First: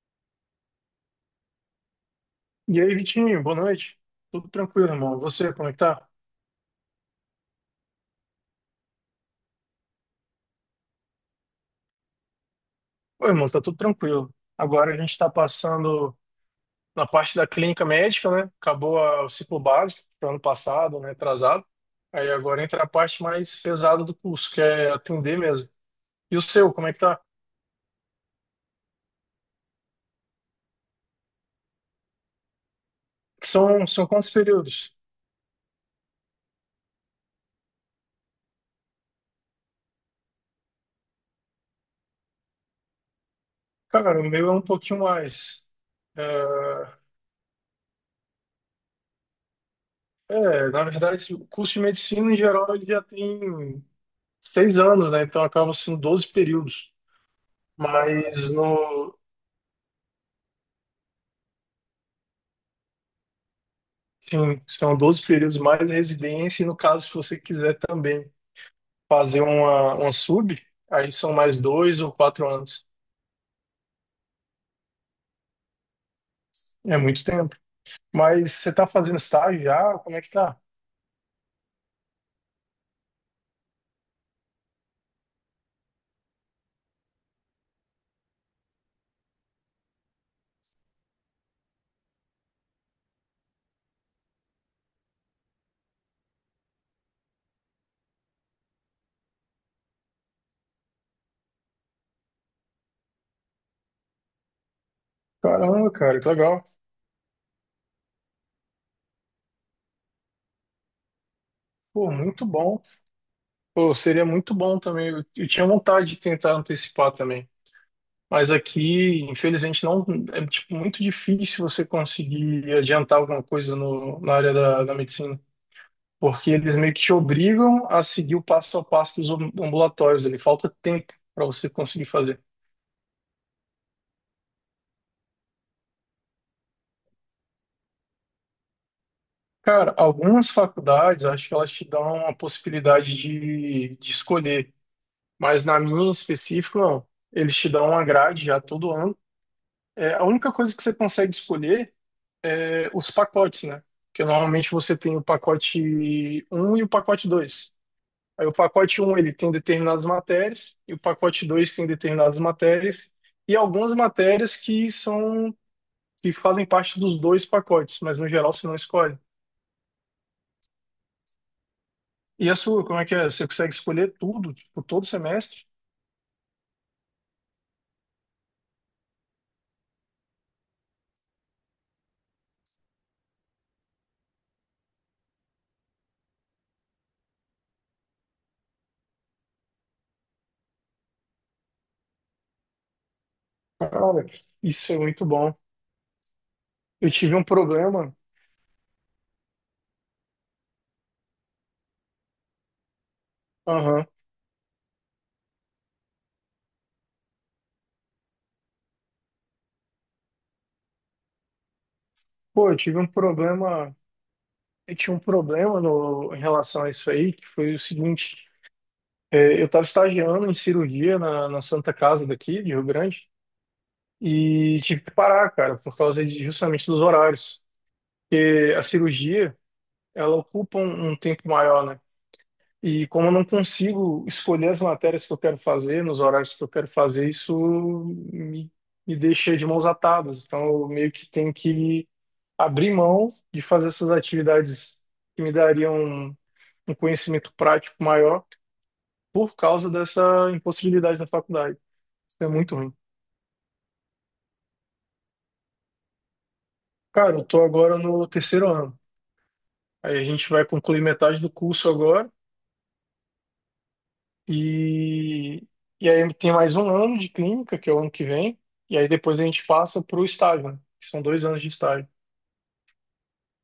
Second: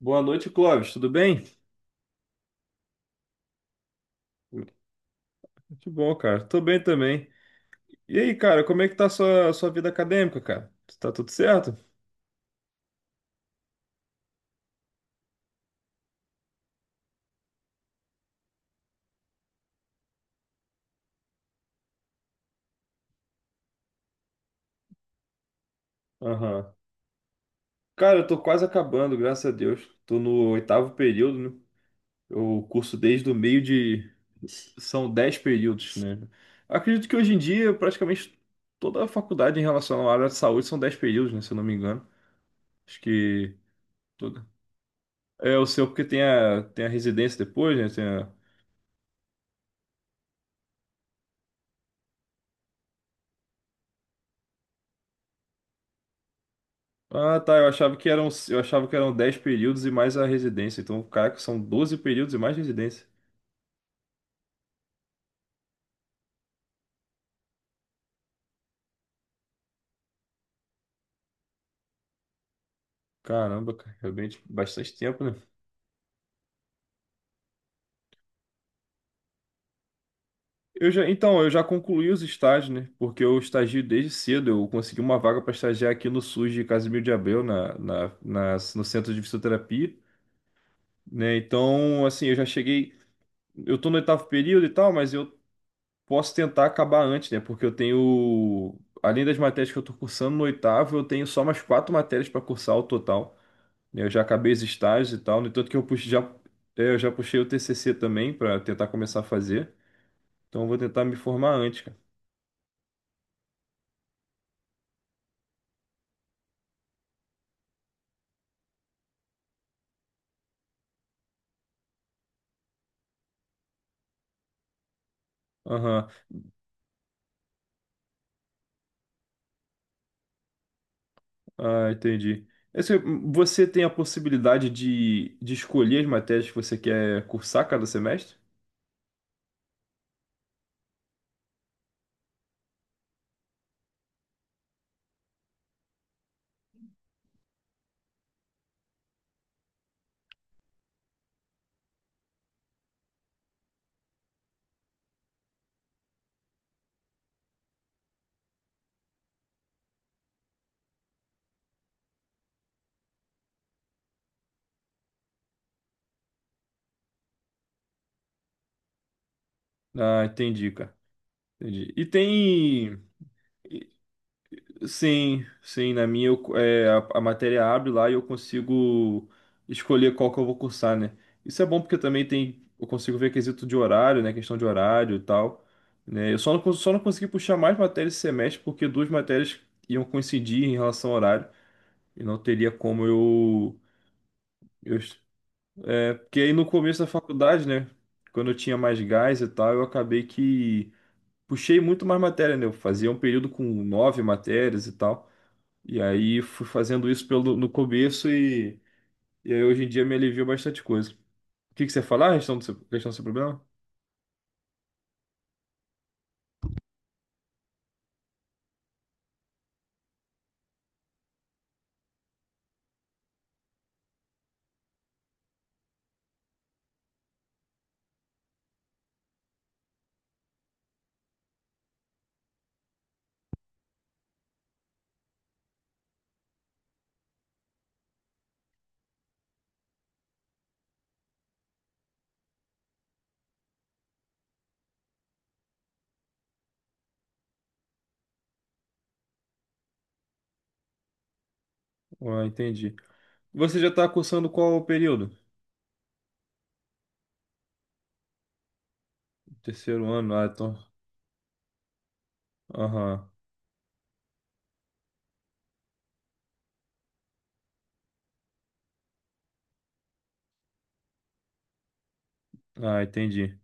Boa noite, Clóvis. Tudo bem? E aí, Vitinho, boa noite. Tudo tranquilo, irmão? Você, como é que Muito tá? bom, cara. Tô bem também. E aí, cara, como é que tá a sua vida acadêmica, cara? Tá tudo certo? Ô irmão, tá tudo tranquilo. Agora a gente tá passando na parte da clínica médica, né? Acabou o ciclo básico do ano passado, né? Atrasado. Aí agora entra a parte mais pesada do curso, que é atender mesmo. E o seu, Aham. como é que tá? Cara, eu tô quase acabando, graças a Deus. Tô no oitavo período, né? Eu curso desde o meio São de. quantos períodos? São dez períodos, né? Acredito que hoje em dia, praticamente toda a faculdade em relação à área de saúde são dez períodos, né? Se eu não me engano. Acho que. Cara, o Toda. meu é um pouquinho É o mais. seu, porque tem É, a, tem a residência depois, né? É, na verdade, o curso de medicina em geral ele já tem 6 anos, né? Então acabam sendo 12 períodos. Ah, tá. Mas Eu achava que eram no, 10 períodos e mais a residência. Então, caraca, são 12 períodos e mais residência. Sim, são 12 períodos mais residência, e no caso, se você quiser também fazer uma sub, aí são mais 2 ou 4 anos. Caramba, cara, realmente bastante tempo, né? É muito tempo. Mas você tá fazendo estágio já? Como é que tá? Eu já concluí os estágios, né? Porque eu estagio desde cedo. Eu consegui uma vaga para estagiar aqui no SUS de Casimiro de Abreu, no Centro de Fisioterapia, né? Então, assim, eu já cheguei. Eu tô no oitavo período e tal, mas eu posso tentar acabar antes, né? Porque eu tenho. Além das matérias que eu tô cursando no oitavo, eu tenho só mais quatro matérias para cursar o total. Eu já acabei os estágios e tal, no entanto que Caramba, cara, que legal. Eu já puxei o TCC também para tentar começar a fazer, então eu vou tentar me formar antes, cara. Pô, muito bom. Pô, seria muito bom também. Eu tinha vontade de tentar antecipar também. Mas aqui, infelizmente, não é tipo muito difícil você conseguir adiantar alguma coisa no, na área da medicina. Aham. Porque eles meio que te obrigam a seguir o passo a passo dos ambulatórios ali, falta tempo para você Ah, conseguir fazer. entendi. Você tem a possibilidade de escolher as matérias que você quer cursar cada semestre? Cara, algumas faculdades, acho que elas te dão a possibilidade de escolher, mas na minha em específico, não. Eles te dão uma grade já todo ano. É, a única coisa que você consegue escolher é os pacotes, né? Porque normalmente você tem o pacote um e o pacote 2. Aí o pacote um ele tem determinadas matérias, e o pacote 2 tem determinadas matérias, e algumas matérias que fazem parte dos dois pacotes, mas no geral você não escolhe. Ah, entendi, cara. Entendi. E E a sua, como tem. é que é? Você consegue escolher tudo, tipo, todo Sim, semestre? sim, na minha a matéria abre lá e eu consigo escolher qual que eu vou cursar, né? Isso é bom porque também tem, eu consigo ver quesito de horário, né? Questão de horário e tal, né? Eu só não, cons- só não consegui puxar mais matérias esse semestre porque duas matérias iam coincidir em relação ao horário e não teria como eu, Cara, isso é eu... muito bom. é, porque aí no começo da Eu tive um faculdade, né? problema. Quando eu tinha mais gás e tal, eu acabei que puxei muito mais matéria, né? Eu fazia um período com Aham. nove matérias e tal. E aí fui fazendo isso pelo, no começo e aí hoje em dia me aliviou bastante coisa. O que que você ia falar? A Pô, eu tive um questão do seu problema? problema. Eu tinha um problema no, em relação a isso aí, que foi o seguinte. É, eu estava estagiando em cirurgia na Santa Casa daqui, de Rio Grande. E tive que parar, cara, por causa de, justamente dos horários. Porque a cirurgia, ela ocupa um tempo maior, né? E como eu não consigo escolher as matérias que eu quero fazer, nos horários que eu quero fazer, isso me, me deixa de mãos atadas. Então, eu meio que tenho que abrir mão de fazer essas atividades que me dariam um, um conhecimento prático maior por causa dessa impossibilidade da faculdade. Isso Ah, é muito ruim. entendi. Você já está cursando qual período? Cara, eu tô agora no terceiro ano. Terceiro Aí a ano, ah, gente vai então. concluir metade do curso agora. Aham. E, e aí tem mais um ano de clínica, que é o ano que vem. E aí depois a gente passa para o estágio, né? Que são 2 anos de estágio. Ah, entendi.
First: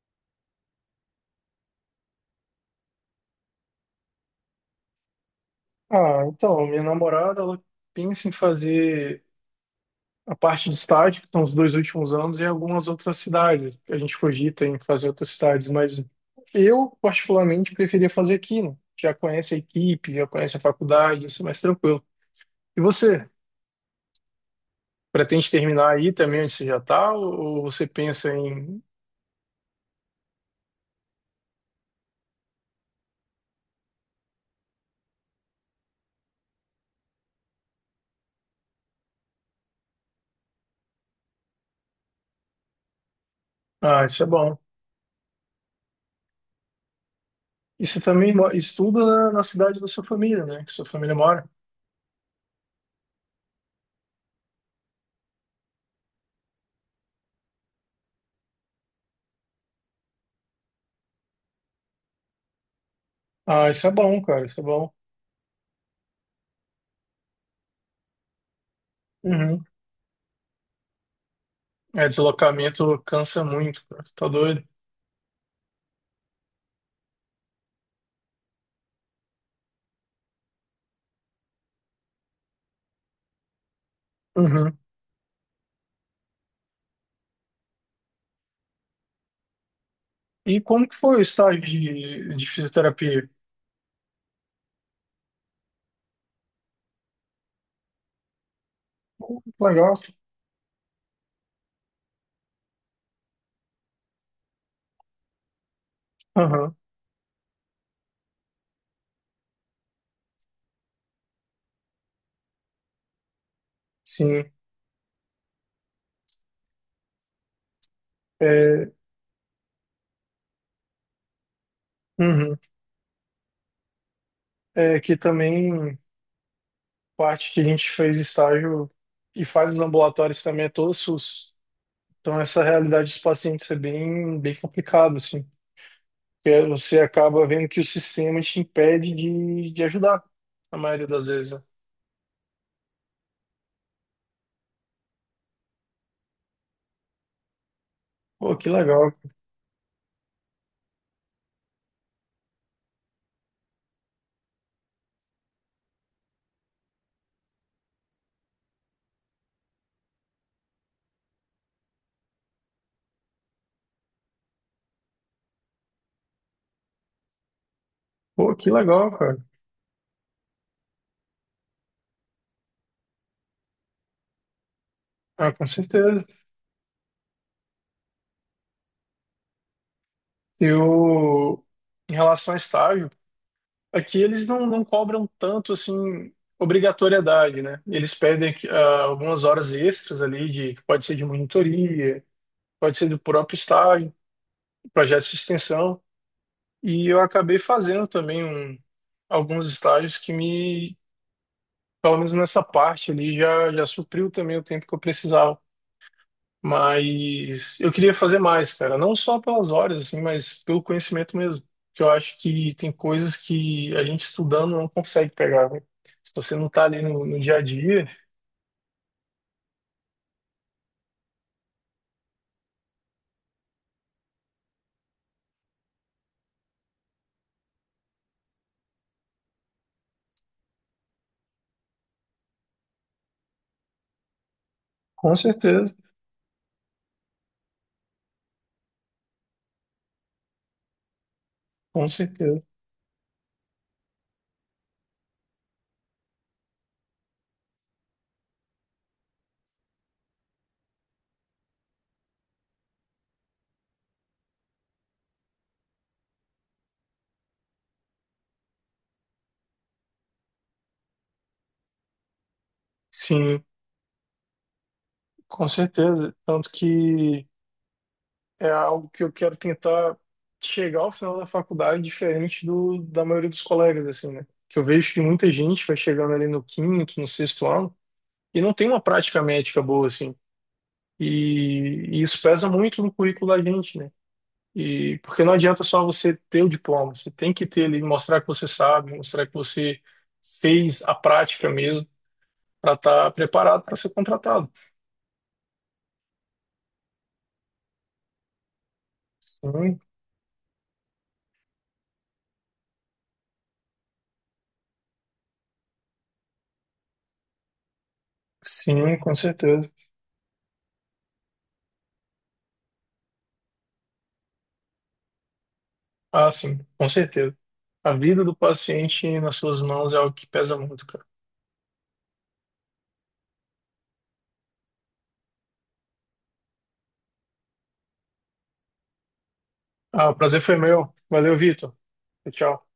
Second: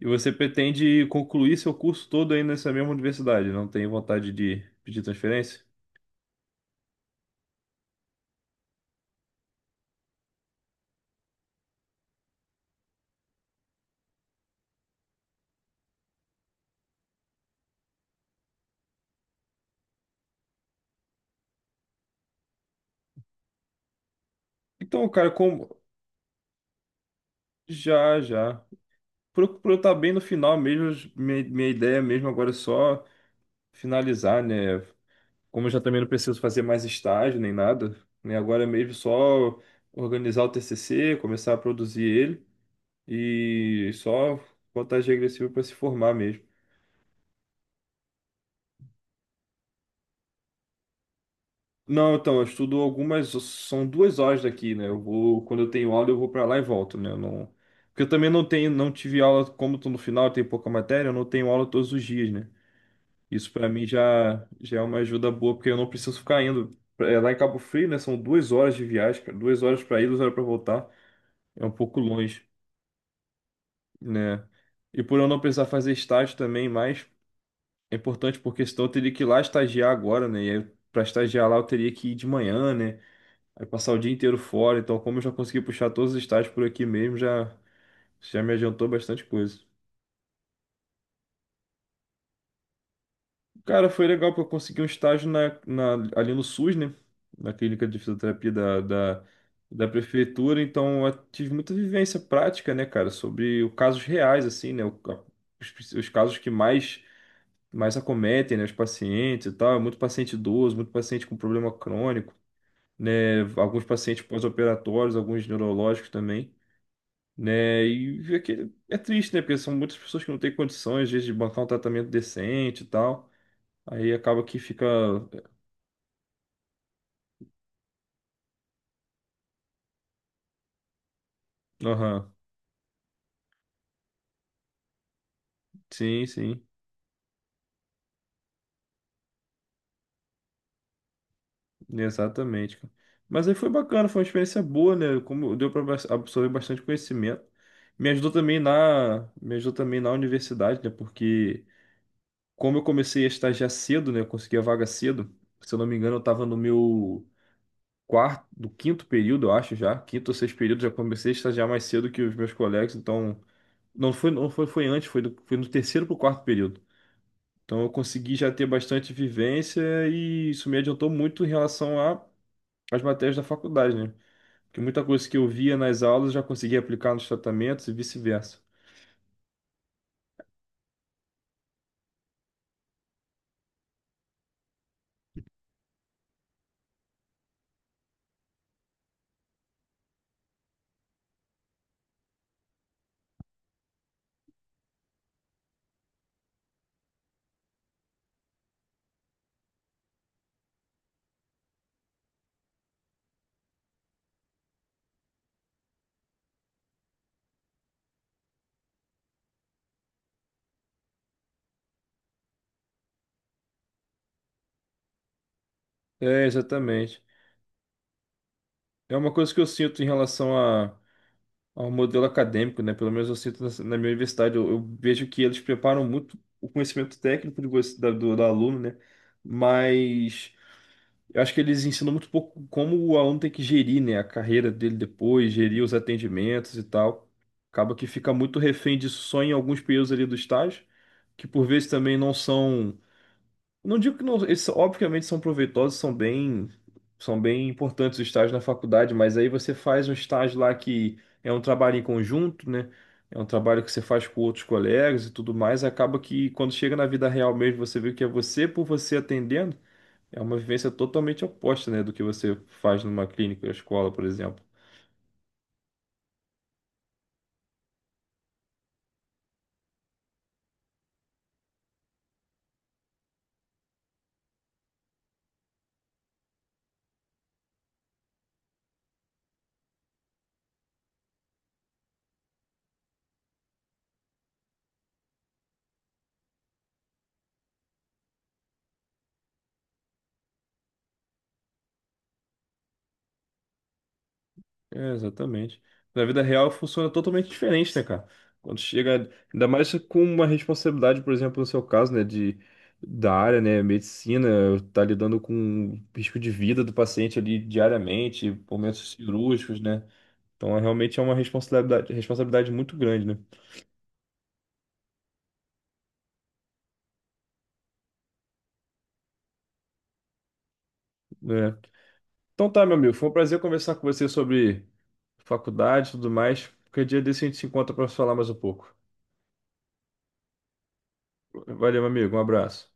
E você pretende concluir seu curso todo aí nessa mesma universidade? Não tem vontade de pedir transferência? Ah, então, minha namorada, ela pensa em fazer a parte de estágio, que são os 2 últimos anos, em algumas outras cidades. A gente cogita em fazer outras cidades, mas eu, particularmente, preferia fazer aqui, né? Já conhece a equipe, já conhece a faculdade, isso é mais tranquilo. E você? Então, cara, Pretende como. terminar aí também onde você já está? Ou você Já, pensa já. em. Procuro estar bem no final mesmo. Minha ideia mesmo agora é só finalizar, né? Como eu já também não preciso fazer mais estágio nem nada, né? Agora é mesmo só organizar o TCC, começar a produzir ele e Ah, isso é só bom. contagem regressiva para se formar mesmo. E você também estuda na cidade da sua família, né? Que sua família mora. Não, então, eu estudo algumas, são duas horas daqui, né? Eu vou, quando eu tenho aula, eu vou para lá e volto, né? Eu não, porque eu também não tive aula, como tô no final, tem pouca matéria, eu não tenho aula todos os dias, né? Isso para Ah, mim isso é bom, cara, isso é já é bom. uma ajuda boa, porque eu não preciso ficar indo. É, lá em Cabo Frio, né? São duas horas de viagem, cara, duas Uhum. horas para ir, duas horas para voltar. É um pouco É, longe, deslocamento cansa muito, cara. Você tá né? doido? E por eu não precisar fazer estágio também, mas é importante porque senão eu teria que ir lá estagiar agora, né? E aí, para estagiar lá eu teria que ir de manhã, né? Aí passar o dia inteiro fora. Uhum. Então, como eu já consegui puxar todos os estágios por aqui mesmo, já, já me adiantou bastante coisa. E como que foi o estágio de fisioterapia? Cara, foi legal porque eu consegui um estágio ali no SUS, né? Na clínica de fisioterapia Pô, que da legal. prefeitura. Então, eu tive muita vivência prática, né, cara? Sobre casos reais, assim, né? Os casos que Aham. Mais acometem, né, os pacientes e tal. É muito paciente idoso, muito paciente com problema crônico, né, alguns pacientes Sim. pós-operatórios, alguns neurológicos também, né, e é, que É, é triste, né, porque são muitas pessoas que não têm condições, às vezes, de bancar um tratamento uhum. decente e tal. Aí acaba que fica... É que também parte que a gente fez estágio e faz os ambulatórios também é todo SUS. Aham. Então, essa realidade dos pacientes é bem, bem complicado, assim, Sim, porque sim, você acaba vendo que o sistema te impede de ajudar, na maioria das vezes, né? exatamente, cara. Mas aí foi bacana, foi uma experiência boa, né, como deu para absorver bastante conhecimento. Pô, que legal. Me ajudou também na universidade, né, porque... como eu comecei a estagiar cedo, né? Eu consegui a vaga cedo. Se eu não me engano, eu estava no meu quarto, do quinto período, eu acho já. Quinto ou sexto período, já comecei a estagiar mais cedo que os meus colegas. Então, não foi, não foi, foi antes, foi, do, foi no terceiro para o quarto período. Então, eu consegui já Pô, ter que legal, bastante cara. vivência e isso me adiantou muito em relação às matérias da faculdade, né? Porque muita coisa que eu Ah, com via nas certeza. aulas eu já conseguia aplicar nos tratamentos e vice-versa. Eu, em relação a estágio, aqui eles não cobram tanto, assim, obrigatoriedade, né? Eles pedem que, algumas horas extras ali, que pode ser de monitoria, pode ser do próprio estágio, projetos de extensão. E eu acabei fazendo também alguns estágios que me, pelo menos nessa parte ali, já supriu também o tempo que eu precisava. Mas eu queria fazer mais, cara. Não só pelas horas, assim, mas pelo conhecimento mesmo. Porque eu acho que tem coisas que a gente estudando não consegue pegar, né? Se É, você não tá ali exatamente. no dia a dia, É uma coisa que eu sinto em relação a ao modelo acadêmico, né? Pelo menos eu sinto na minha universidade, eu vejo que eles preparam muito o conhecimento técnico de você, do aluno, né? Mas eu acho que eles ensinam muito pouco como o aluno tem que gerir, né? A carreira dele com depois, gerir os certeza, atendimentos e tal. Acaba que fica muito refém disso só em alguns períodos ali do estágio, que por vezes com também não certeza. são não digo que não, eles obviamente são proveitosos, são bem importantes os estágios na faculdade, mas aí você faz um estágio lá que é um trabalho em conjunto, né? É um trabalho que você faz com outros colegas e tudo mais, acaba que quando chega na vida real mesmo, você vê que é você por você atendendo, é uma vivência totalmente oposta, né, do que você faz numa Sim, clínica, ou escola, por exemplo. com certeza. Tanto que é algo que eu quero tentar chegar ao final da faculdade diferente da maioria dos colegas, assim, né? Que eu vejo que muita gente vai chegando ali no quinto, no sexto ano e não tem uma prática médica boa, assim. E isso pesa muito no currículo da gente, né? E porque não adianta só você ter o diploma, você tem que ter ele, mostrar que você sabe, mostrar que você fez a prática mesmo para estar preparado para ser contratado. É, exatamente. Na vida real funciona totalmente diferente, né, cara? Quando chega, ainda mais Sim, com uma responsabilidade, por exemplo, no seu caso, né, de né, medicina, tá lidando com o risco de vida do paciente ali diariamente, momentos sim, com cirúrgicos, certeza. né? Então, é, realmente é uma responsabilidade muito grande, Ah, sim, com certeza. A vida do paciente nas suas mãos é algo que pesa muito, cara. né? É. Então tá, meu amigo, foi um prazer conversar com você sobre faculdade e tudo mais. Qualquer dia desse a gente se encontra para falar mais um pouco. Ah, o prazer foi meu. Valeu, Vitor. Valeu, meu amigo, um Tchau. abraço.